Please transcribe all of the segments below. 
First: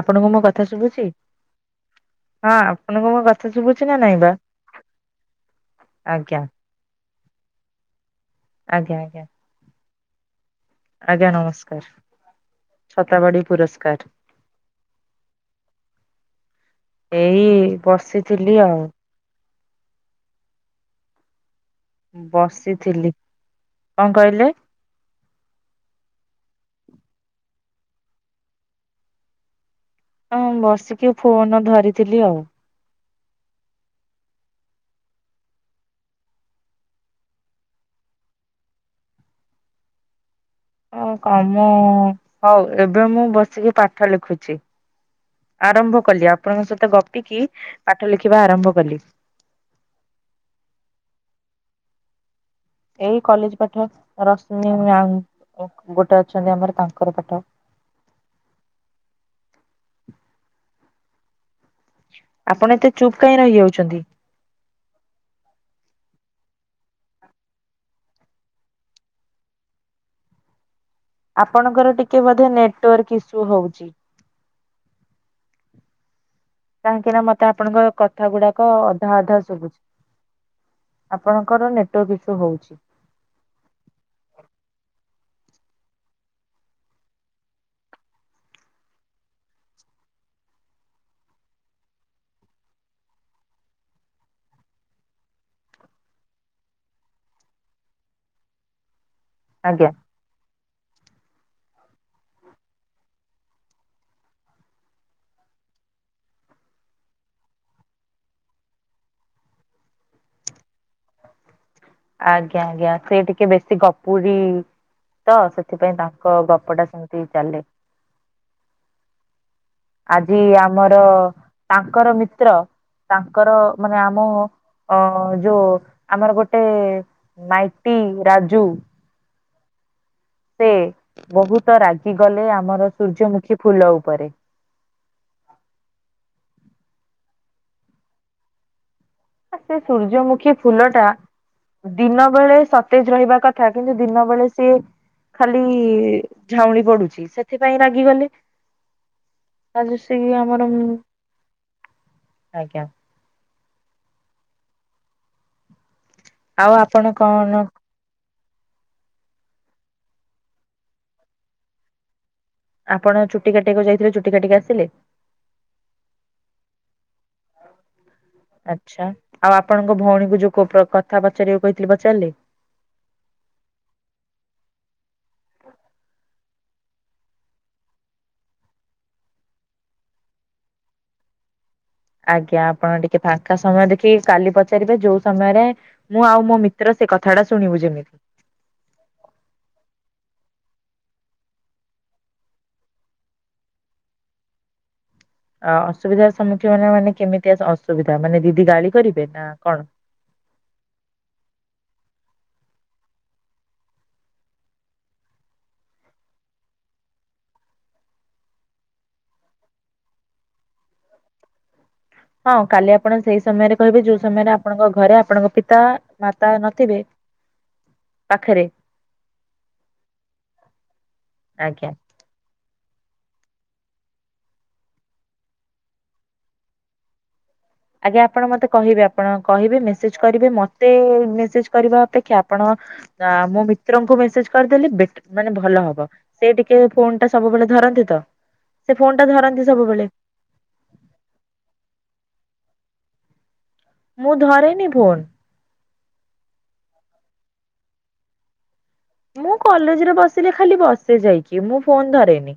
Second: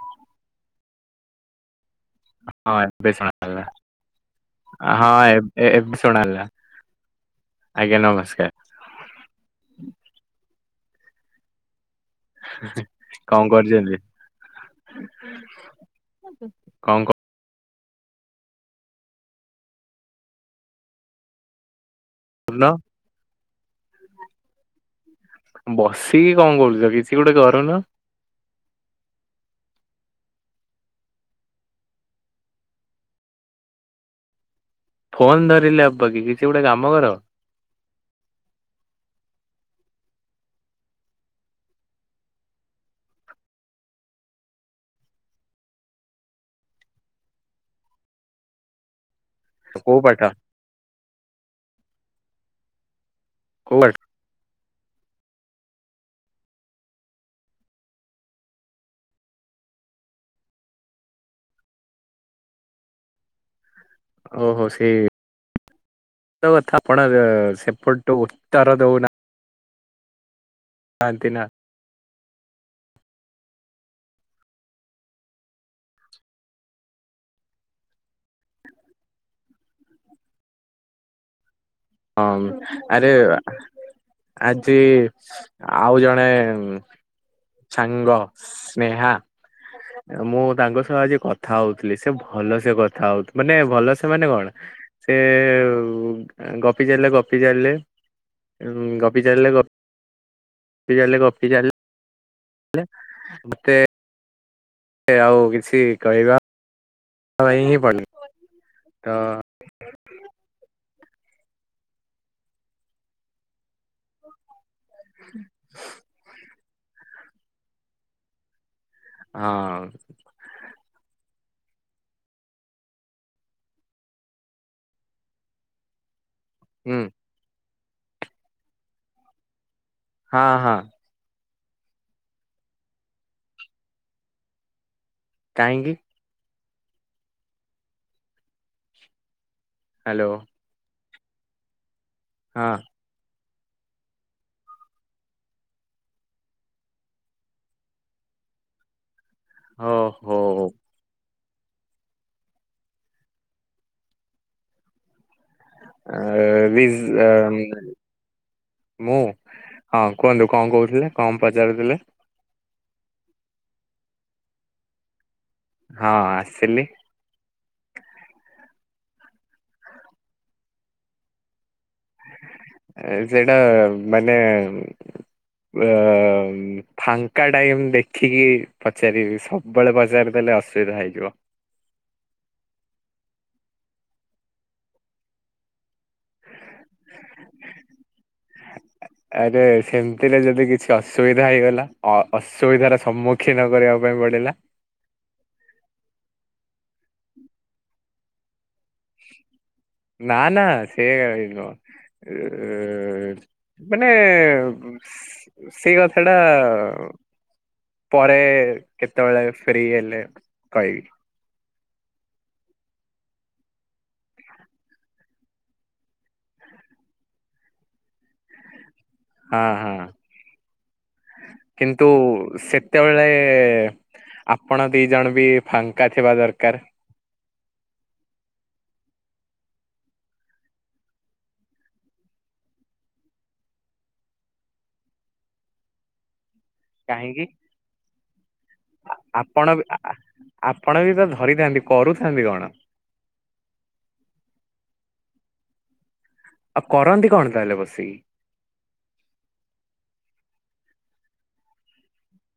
ଆପଣଙ୍କୁ ମୋ କଥା ଶୁଭୁଚି? ହଁ ଏବେ ଶୁଣାଗଲା ଶୁଭୁଛି ନା ନାଇଁ ବା? ହଁ ଏବେ ଏବେ ଆଜ୍ଞା ଶୁଣାହେଲା। ଆଜ୍ଞା ନମସ୍କାର। ଆଜ୍ଞା ଆଜ୍ଞା। ଆଜ୍ଞା ନମସ୍କାର। ଛତାବାଡି କଣ କରୁଛନ୍ତି ପୁରସ୍କାର କଣ କର ଏଇ ବସିଥିଲି ଆଉ। କରୁନ ବସିଥିଲି। କଣ କହିଲେ? ବସିକି କଣ କରୁଛ କିଛି ଗୋଟେ କରୁନ? ହଁ ବସିକି ଫୋନ ଧରିଥିଲି ଆଉ। ଫୋନ୍ ଧରିଲେ ହବକି କିଛି ଗୋଟେ କାମ କର। ହଉ କାମ ହଉ ଏବେ ମୁଁ ବସିକି ପାଠ ଲେଖୁଛି। ଆରମ୍ଭ କଲି ଆପଣଙ୍କ ସହିତ ଗପିକି ପାଠ ଲେଖିବା ଆରମ୍ଭ କଲି। କୋଉ ପାଠ? ଏଇ କଲେଜ ପାଠ ରଶ୍ମି ମ୍ୟାାମ ଗୋଟେ ଅଛନ୍ତି ଆମର ତାଙ୍କର ପାଠ। ଆପଣ ଏତେ ଚୁପ୍ କାହିଁ ରହିଯାଉଛନ୍ତି। ଓହୋ ସେଇ କଥା ଆପଣ ସେପଟୁ ଉତ୍ତର ଦଉନା। ନା ଆପଣଙ୍କର ଟିକେ ବୋଧେ ନେଟୱାର୍କ ଇସ୍ୟୁ ହଉଛି। କାହିଁକି ନା ମତେ ଆପଣଙ୍କ କଥା ଗୁଡାକ ଅଧା ଅଧା ଶୁଭୁଛି। ଆପଣଙ୍କର ନେ ହଁ ଆରେ ଆଜି ଆଉ ଜଣେ ସାଙ୍ଗ ସ୍ନେହା ମୁଁ ତାଙ୍କ ସହ ଆଜି କଥା ହଉଥିଲି ସେ ଭଲ ସେ କଥା ହଉ ମାନେ ଭଲ ସେ ମାନେ କଣ ସେ ଗପି ଚାଲିଲେ ଗପି ଚାଲିଲେ ଉଁ ଗ ଗପି ଚାଲିଲେ ଆଜ୍ଞା ଗପି ଚାଲିଲେ ଗପି ଚାଲିଲେ ମତେ ସେ ଆଉ କିଛି କହିବା [unintelligible] ତ ଆଜ୍ଞା ଆଜ୍ଞା ସେ ଟିକେ ବେଶୀ ଗପୁୁରୀ ତ ସେଥିପାଇଁ ତାଙ୍କ ଗପ ଟା ସେମିତି ଚାଲେ। ହଁ। ଆଜି ଆମର ତାଙ୍କର ମିତ୍ର ତାଙ୍କର ମାନେ ଆମ ଅ ଯୋଉ ଆମର ଗୋଟେ ହୁଁ ମାଇଟି ରାଜୁ ହଁ ସେ ହଁ। ବହୁତ ରାଗିଗଲେ ଆମର ସୂର୍ଯ୍ୟମୁଖୀ ଫୁଲ ଉପରେ। କାହିଁକି? ସେ ହ୍ୟାଲୋ ସୂର୍ଯ୍ୟମୁଖୀ ଫୁଲ ଟା ଦିନ ବେଳେ ହଁ ସତେଜ ରହିବା କଥା କିନ୍ତୁ ଦିନ ବେଳେ ସିଏ ଖାଲି ଝାଉଁଳି ପଡୁଛି ସେଥିପାଇଁ ରାଗିଗଲେ। ଓ ଖାଲି ସେ ହୋ ଆମର ଆଜ୍ଞା ଆ ଆଉ ରିଜ୍ ଆପଣ ଆ କଣ ମୁଁ ହଁ କୁହନ୍ତୁ କଣ କହୁଥିଲେ କଣ ପଚାରୁଥିଲେ? ଆପଣ ଚୁଟି କାଟିବାକୁ ଯାଇଥିଲେ ଚୁଟି କାଟିକି ଆସିଲେ? ହଁ ଆସିଲି। ଆଚ୍ଛା ଆଉ ଆପଣଙ୍କ ଭଉଣୀ କକୁ ଯୋଉ କଥା ପଚାରିଆକୁ କହିଥିଲି ପଚାରିଲେ? ଏ ସେଇଟା ମାନେ ଅ ଫାଙ୍କା ଟାଇମ ଦେଖିକି ପଚାରିବି ସବୁବେଳେ ପଚାରିଦେଲେ ଅସୁବିଧା ହେଇଯିବ। ଆଜ୍ଞା ଆପଣ ଟିକେ ଫାଙ୍କା ସମୟ ଦେଖିକି କାଲି ପଚାରିବେ ଯୋଉ ସମୟରେ ମୁଁ ଆଉ ମୋ ମିତ୍ର ସେ କଥାଟା ଶୁଣିବୁ ଯେମିତି। ଆରେ ସେମିତିରେ ଯଦି କିଛି ଅସୁବିଧା ହେଇଗଲା ଅ-ଅସୁବିଧାର ସମ୍ମୁଖୀନ କରିବା ପାଇଁ ପଡିଲା। ଆ ଅସୁବିଧାର ସମ୍ମୁଖୀନ ମାନେ କେମିତି ଅସୁବିଧା ମାନେ ଦିଦି ଗାଳି କରିବେ ନା କଣ? ନା ନା ସେ ଗାଳି ନୁହଁ। ଏ ମାନେ ସେଇ କଥା ଟା ପରେ କେତେବେଳେ ଫ୍ରି ହେଲେ କହିବି। ହଁ କାଲି ଆପଣ ସେଇ ସମୟରେ କହିବେ ଯୋଉ ସମୟରେ ଆପଣଙ୍କ ଘରେ ଆପଣଙ୍କ ପିତା, ମାତା ନଥିବେ। ପାଖରେ ହଁ, ହଁ ଆଜ୍ଞା। କିନ୍ତୁ ସେ ସେତେବେଳେ ଯାଏ ଆପଣ ଦି ଜଣ ବି ଫାଙ୍କା ଥିବା ଦରକାର? ଆଜ୍ଞା ଆପଣ ମତେ କହିବେ ଆପଣ କହିବେ ମେସେଜ କରିବେ ମତେ ମେସେଜ କରିବା ଅପେକ୍ଷା ଆପଣ ତ ଆମ ମିତ୍ରଙ୍କୁ ମେସେଜ କରିଦେଲି ବେ ମାନେ ଭଲ ହବ। ସେ ଟିକେ ଫୋନ ଟା କାହିଁକି ସବୁବେଳେ ଧରନ୍ତି ତ ସେ ଫୋନ ଟା ଆପଣ ଧରନ୍ତି ବି ଆ- ସବୁବେଳେ। ଆ- ଆପଣ ବି ତ ଧରିଥାନ୍ତି କରୁଥାନ୍ତି କଣ? ମୁଁ ଧରେନି ଫୋନ ଆଉ କରନ୍ତି କଣ ତାହେଲେ ବସିକି? ମୁଁ କଲେଜରେ ବସିଲେ ଖାଲି ବସେ ଯାଇଛିି ମୁଁ ଫୋନ ଧରେନି।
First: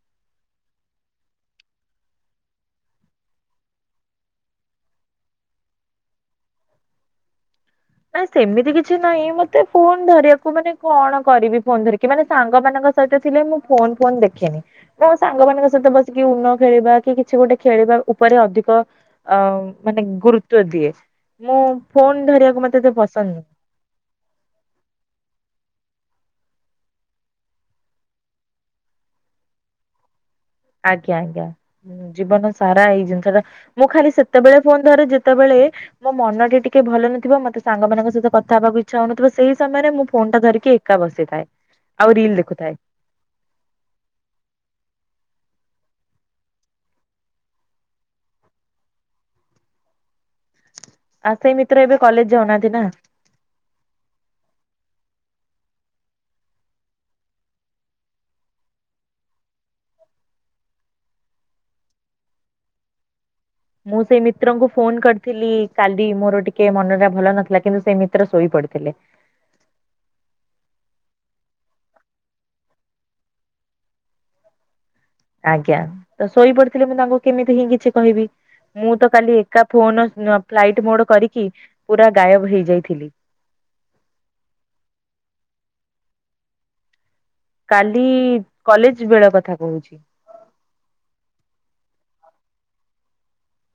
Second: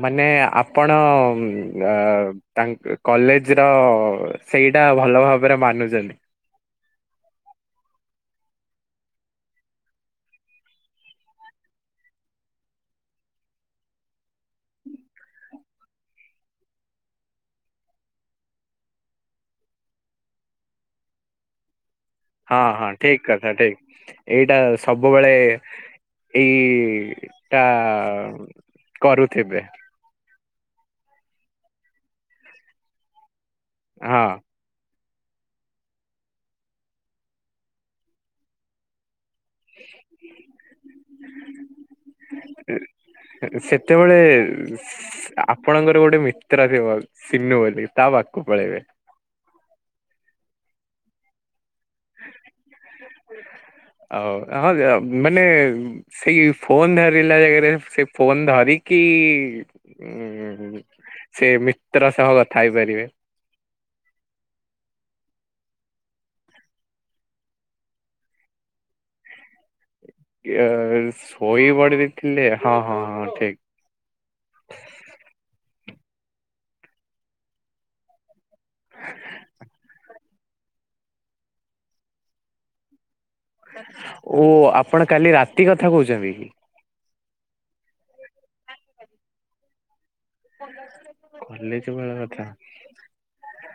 ମାନେ ଆପଣ ଉଁ ତାଙ୍କ କଲେଜ ର ସେଇଟା ଭଲ ଭାବରେ ମାନୁଛନ୍ତି? ନା ସେମିତି କିଛି ନାହିଁ ମତେ ଫୋନ ଧରିବାକୁ ମାନେ କଣ କରିବି ଫୋନ ଧରିକି ମାନେ ସାଙ୍ଗ ମାନଙ୍କ ସହ ସହିତ ଥିଲେ ମୁଁ ଫୋନ ଫୋନ୍ ଦେଖିନି। ତ ସାଙ୍ଗମାନଙ୍କ ସହିତ ବସିକି ଉନ ଖେଳିବା କି କିଛି ଗୋଟେ ଖେଳିବା ଉପରେ ଅଧିକ ଅ ମାନେ ଗୁରୁତ୍ୱ ଦିଏ, ମୁଁ ଫୋନ୍ ଧରିବାକୁ ହଁ ମତ୍ ହଁ ଠିକ୍ କଥା ଠିକ୍ ଏଇଟା ସବୁବେଳେ ଏଇ-ଇ-ଇ ଟା କରୁଥିବେ ଆଜ୍ଞା ଆଜ୍ଞା, ଜୀବନ ସାରା ଏଇ ଜିନିଷଟା, ମୁଁ ଖାଲି ହଁ ସେତେବେଳେ ଫୋନ୍ ଧରେ ଯେତେବେଳେ ମୋ ମନଟା ଟିକେ ଭଲ ନଥିବ ମତେ ସାଙ୍ଗମାନଙ୍କ ସହିତ କଥା ହବାକୁ ଇ ଇଛା ହଉନଥିବ ସେଇ ସମୟରେ ମୁଁ ଫୋନଟା ଧରିକି ଏକା ବସିଥାଏ ଆଉ ରିଲ୍ ଦେଖୁଥାଏ। ସେତେବେଳେ ଆପଣଙ୍କର ଗୋଟେ ମିତ୍ର ଥିବ ସିନୁ ବୋଲି ତା ପାଖକୁ ପଳେଇବେ। ଆଉ ସେଇ ମିତ୍ର ଏବେ କଲେଜ ଯାଉନାହାନ୍ତି ନା। ଆଉ ହଁ ଯା ମାନେ ସେଇ ଫୋନ ଧରିଲା ଜାଗାରେ ସେ ଫୋନ ଧରିକି ଉଁ-ଉଁ ସେ ମିତ୍ର ସହ କଥା ହେଇପାରିବେ। ମୁଁ ସେଇ ମିତ୍ରଙ୍କୁ ଫୋନ୍ କରିଥିଲି କାଲି ମୋର ଟିକେ ମନଟା ଭଲ ନଥିଲା କିନ୍ତୁ ସେଇ ମିତ୍ର ଶୋଇ ପଡିଥିଲେ। ଇଏ ଶୋଇପଡ଼ି ବି ଥିଲେ ହଁ-ହଁ-ହଁ ଠିକ୍। ଆଜ୍ଞା, ତ ଶୋଇପଡିଥିଲେ ମୁଁ ତାଙ୍କୁ କେମିତି ହିଁ କିଛି କହିବି। ମୁଁ ତ କାଲି ଏକା ଫୋନ ଫ୍ଲାଇଟ ମୋଡ୍ କରିକି ପୁରା ଗାୟବ ହେଇଯାଇଥିଲି। ଓ ଆପଣ କାଲି ରାତି କଥା କହୁଛନ୍ତି କି? କାଲି କଲେଜ ବେଳ କଥା କହୁଛି। କଲେଜ ବେଳ କଥା।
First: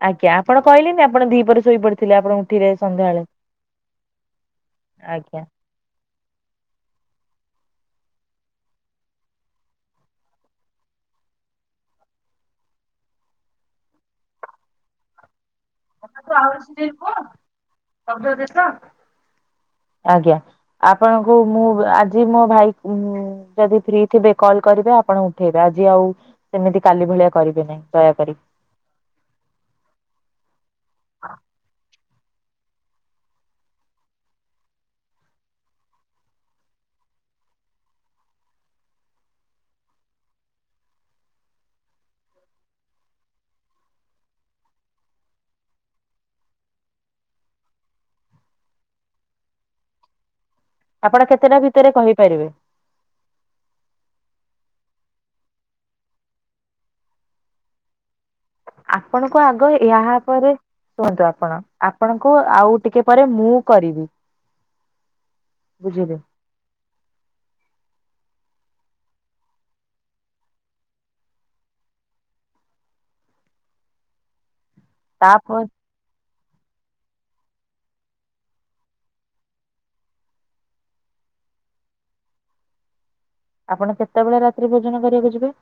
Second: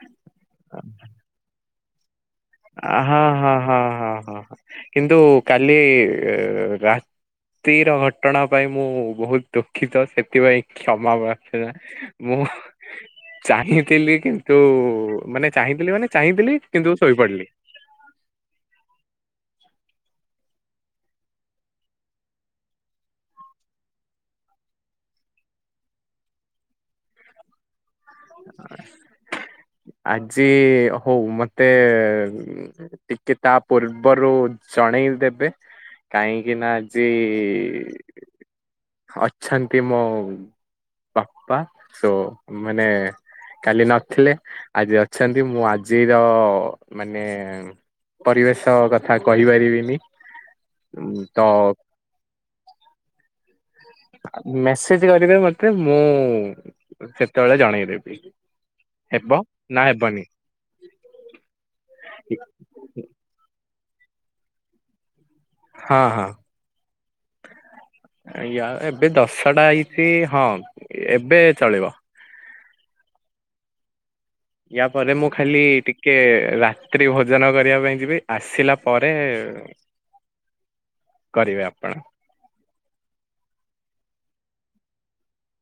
ଆଜ୍ଞା ଆପଣ କହିଲେନି ଆପଣ ଦିପହରେ ଶୋଇପଡିଥିଲେ ଆପଣ ଉଠିଲେ ସନ୍ଧ୍ୟାବେଳେ ହଁ-ହଁ-ହଁ-ହଁ-ହଁ, କିନ୍ତୁ କାଲି ରା ତିର ଘଟଣା ପାଇଁ ମୁଁ ବହୁତ ଦୁଃଖିତ, ସେଥିପାଇଁ କ୍ଷମାପ୍ରାର୍ଥନା ମୁଁ ଚାହିଁଥିଲି କିନ୍ତୁ ମାନେ ଚାହିଁଥିଲି ମାନେ ଚାହିଁଥିଲି କିନ୍ତୁ ଶୋଇ ପଡିଲି। ଆଜ୍ଞା। ଆପଣଙ୍କୁ ମୁଁ ଆଜି ମୋ ଭାଇ ଉଁ-ଉଁ ଯଦି ଫ୍ରି ଥିବେ କଲ୍ କରିବେ ଆପଣ ଉଠେଇବେ ଆଜି ଆଉ ସେମିତି କାଲି ଭଳିଆ କରିବେ ନାହିଁ ଦୟାକରି। ଆଜି ହଉ ମତେ ଟିକେ ତା ପୂର୍ବରୁ ଜଣେଇ ଦେବେ। କାହିଁକିନା ଆଜି ଅଛନ୍ତି ମୋ ବାପା ସୋ ମାନେ କାଲି ନଥିଲେ ଆଜି ଅଛନ୍ତି, ମୁଁ ଆଜିର ମାନେ ପରିବେଶ କଥା କହିପାରିବିନି। ଆପଣ ତ କେତେଟା ଭିତରେ କହିପାରିବେ? ମେସେଜ କରିବେ ମତେ ମୁଁ ସେତେବେଳେ ଜଣେଇଦେବି। ହେବ ଆପଣଙ୍କୁ ଆଗ ନା ଏହା ହେବନି ପରେ କୁହନ୍ତୁ ଆପଣ, ଆପଣଙ୍କୁ ଆଉ ଟିକେ ପରେ ମୁଁ କରିବି। ହଁ ବୁଝିଲେ ହଁ। ୟା ଏବେ ଦଶଟା ହେଇଛି ହଁ ଏବେ ଚଳିବ। ୟା ପରେ ମୁଁ ଖାଲି ତାପରେ ଟିକ୍ ଟିକେ ରାତ୍ରି ଭୋଜନ କରିବା ପାଇଁ ଯିବି ଆସିଲା ପରେ କରିବେ ଆପଣ‌ ଆପଣ କେତେବେଳେ ରାତ୍ରି ଭୋଜନ କରିବାକୁ ଯିବେ?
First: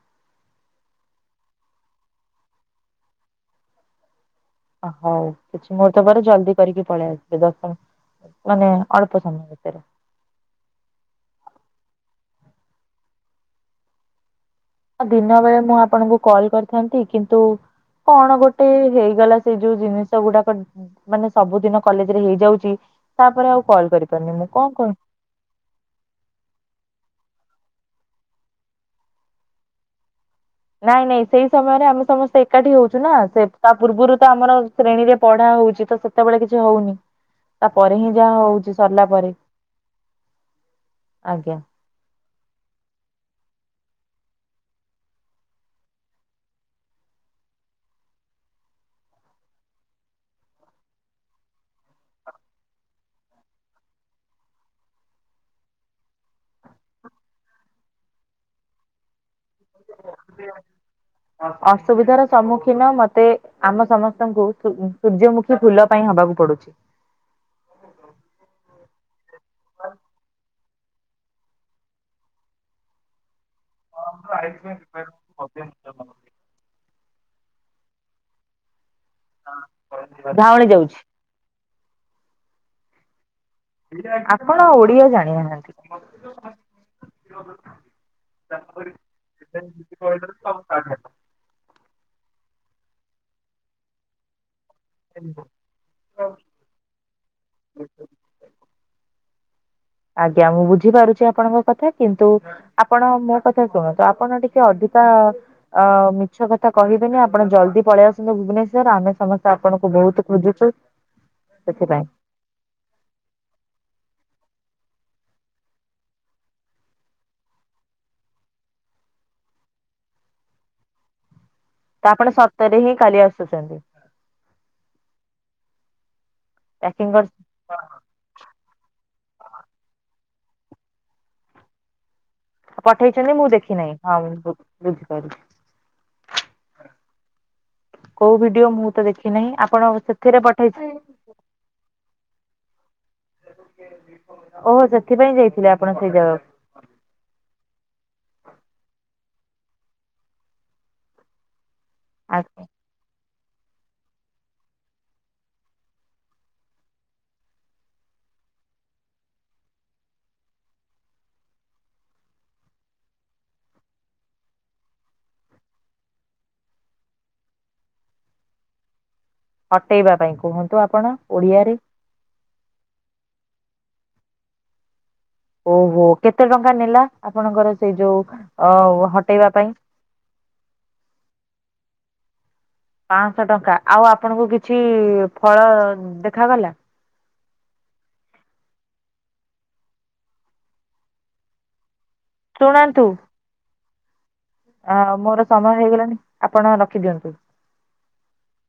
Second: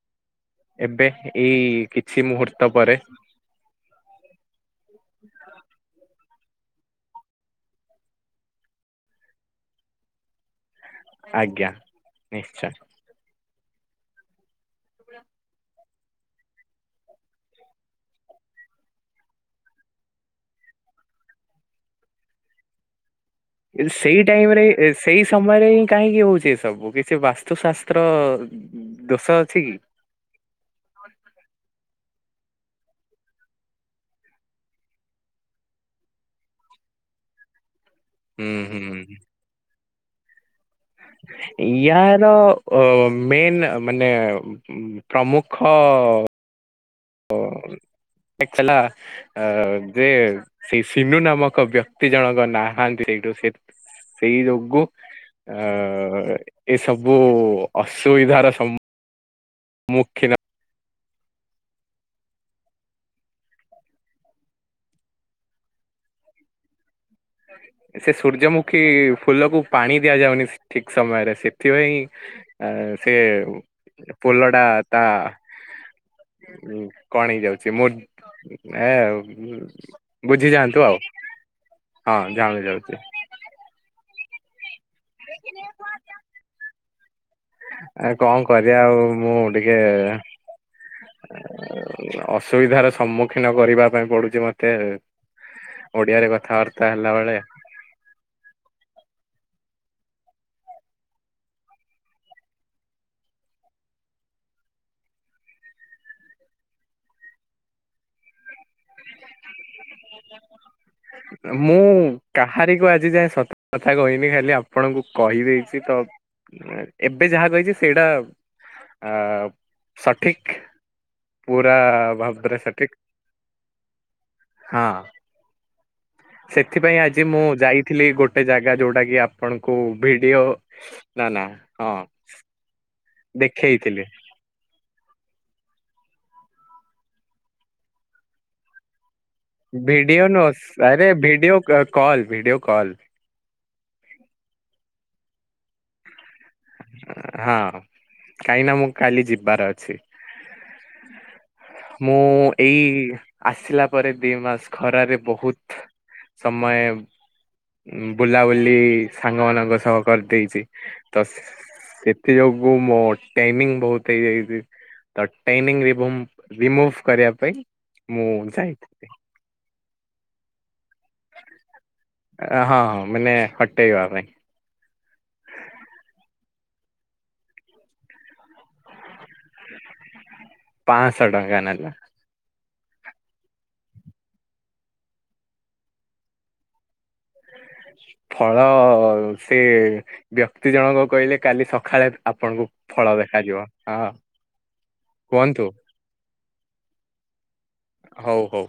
ଏବେ, ଏଇ କିଛି ମୁହୂର୍ତ୍ତ ପରେ। ହଉ କିଛି ମୁହୂର୍ତ୍ତ ପରେ ଜଲଦି କରିକି ପଳେଇ ଆସିବେ ଆପଣ। ମାନେ ଅଳ୍ପ ସମୟ ଭିତରେ। ଆଜ୍ଞା, ନିଶ୍ଚୟ। ଆଉ ଦିନବେଳେ ମୁଁ ଆପଣଙ୍କୁ କଳି କରିଥାନ୍ତି କିନ୍ତୁ କଣ ଗୋଟେ ହେଇଗଲା ସେ ଯୋଉ ଜିନିଷ ଗୁଡ଼ାକ ମାନେ ସବୁଦିନ କଲେଜ ରେ ହେଇଯାଉଛି ତାପରେ ଆଉ ଦି କଲ୍ ସେଇ କରିପାରୁନି ମୁଁ ଟାଇମ୍ ରେ କଣ କର ଏସ୍ ସେଇ ସମୟରେ ଇଁ କାହିଁକି ହଉଛି ଏ ସବୁ କିଛି ବାସ୍ତୁଶାସ୍ତ୍ର ଦୋଷ ଅଛି କି? ନାଇଁ ନାଇଁ ସେଇ ସମୟରେ ଆମେ ସମସ୍ତେ ଏକାଠି ହଉଛୁ ନା ସେ ତା ପୂର୍ବରୁ ତ ଆମର ଶ୍ରେଣୀରେ ପଢ଼ା ହଉଛି ତ ସେ ସେତେବେଳେ କିଛି ହଉନି ତାପରେ ହିଁ ଯାହା ହୁଁ ହଉଛି ହୁଁ ସରିଲା ପରେ। ଆଜ୍ଞା। ଏଇ ୟାର ଅ ମେନ୍ ମାନେ ପ୍ରମୁଖ ଅ ଟେକ୍ସେଲା ଅ ଯେ ସେଇ ସିନୁ ନାମକ ବ୍ୟକ୍ତି ଜଣଙ୍କ ନାହାନ୍ତି ହେଇଠୁ ସେ ସେଇ ଯୋଗୁ ଅ ଏସବୁ ଅସୁବିଧାର ସମୁ ମୁଖୀନ ଅସୁବିଧାର ସମ୍ମୁଖୀନ ମତେ ଆମ ସମସ୍ତଙ୍କୁ ସୁ ସୂର୍ଯ୍ୟମୁଖୀ ଫୁଲ ପାଇଁ ହବାକୁ ପଡ଼ୁଚି। ସେ ସୂର୍ଯ୍ୟମୁଖୀ ଫୁଲକୁ ପାଣି ଦିଆଯାଉନି ଠିକ୍ ସମୟରେ ସେଥିପାଇଁ ଆ ସେ ପୋଲ ଟା ତା [unintelligible] ଉଁ କଣ ହେଇଯାଉଛି ମୁଁ ଏ ଝାଉଁଳି ବୁଝିଯାଆନ୍ତୁ ଯାଉଛି। ଆଉ। ହଁ ଝାଉଁଳି ଯାଉଚି। ଆପଣ ଓ [unintelligible] ଆ କଣ କରିବା ଆଉ ମୁଁ ଟିକେ ଅସୁବିଧାର ସମ୍ମୁଖୀନ କରିବା ପାଇଁ ପଡ଼ୁଚି ମତେ। [unintelligible] ଓଡ଼ିଆରେ କଥାବାର୍ତ୍ତା ହେଲା ବେଳେ। ଆଜ୍ଞା ମୁଁ ବୁଝିପାରୁଛି ଆପଣଙ୍କ କଥା କିନ୍ତୁ ଆପଣ ମୋ କଥା ଶୁଣନ୍ତୁ ଆପଣ ଟିକେ ଅଧିକା ଅ ମିଛ କଥା କହିବେନି ଆପଣ ଜଲ୍ଦି ପଳେଇ ଆସନ୍ତୁ ଭୁବନେଶ୍ୱର ଆମେ ସମସ୍ ତେ ଆପଣଙ୍କୁ ବୋହୁତୁ ଖୋଜୁଚୁ ମୁଁ ସେଥିପାଇଁ। କାହାରିକୁ ଆଜି ଯାଏଁ ସତ କଥା କହିନି ଖାଲି ଆପଣଙ୍କୁ କହିଦେଇଚି ତ ଏବେ ଯାହା କହିଛି ସେଇଟା ଆ ସଠିକ୍। ପୁରା ଭାବରେ ସଠିକ୍। ଚାଲି ଆସୁଛନ୍ତି। ହଁ। ସେଥିପାଇଁ ପ୍ୟାକିଂ ଆଜି କରି ମୁଁ ଯାଇ ଥିଲି ଗୋଟେ ଜାଗା ଯୋଉଟା କି ଆପଣଙ୍କୁ ଭିଡ଼ିଓ ନା ନା ହଁ ପଠେଇଛନ୍ତି ମୁଁ ଦେଖିନାହିଁ ଦେଖେଇଥିଲି ହଁ ବୁ ବୁଝି ପାରୁ କୋଉ ଭିଡ଼ିଓ ମୁଁ ତ ଦେଖି ନାହିଁ ଆପଣ ଭିଡ଼ିଓ ସେଥିରେ ନୁହଁ ପଠେଇ ସ ଆରେ ଭିଡ଼ିଓ କ କଲ୍ ଭିଡ଼ିଓ କଲ୍। ଓହୋ ସେଥିପାଇଁ ଯାଇଥିଲେ ଆପଣ ସେଇ ଜାଗାକୁ। ହଁ କାହିଁନା ମୁଁ କାଲି ଯିବାର ଅଛି। ମୁଁ ଆଚ୍ଛା ଏଇ ଆସିଲା ପରେ ଦି ମାସ୍ ଖରାରେ ବହୁତ୍ ସମୟେ ଉ ବୁଲାବୁଲି ସାଙ୍ଗ ମାନଙ୍କ ସହ କରିଦେଇଛି ତସ୍ ସେଥି ଯୋଗୁ ମୋ ଟାଇମିଙ୍ଗ୍ ବହୁତ୍ ହେଇଯାଇଛି ତ ଟାଇମିଙ୍ଗ୍ ରିବୋମ୍ ରିମୁଭ୍ କରିବା ପାଇଁ ମୁଁ ଯାଇଥାନ୍ତି। ହଟେଇବା ପାଇଁ କୁହନ୍ତୁ ଆପଣ ଓଡ଼ିଆରେ। ଆ ହଁ ମାନେ ହଟେଇବା ପାଇଁ। ଓହୋ କେତେ ଟଙ୍କା ନେଲା ଆପଣଙ୍କର ସେଇ ଯୋଉ ଅ ହଟେଇବା ପାଇଁ? ପାଁଶହ ଟଙ୍କା ନେଲା। ପାଞ୍ଚଶହ ଟଙ୍କା ଆଉ ଆପଣଙ୍କୁ କିଛି ଫଳ ଦେଖାଗଲା? ଫଳ ସେବ୍ୟକ୍ତି ଜଣକ କହିଲେ କାଲି ସକାଳେ ଆପଣଙ୍କୁ ଶୁଣନ୍ତୁ ଫଳ ଦେଖାଯିବ ହଁ। ଆ ମୋର କୁହନ୍ତୁ ସମୟ ହେଇଗଲାଣି ଆପଣ ରଖିଦିଅନ୍ତୁ। ହଉ ହଉ।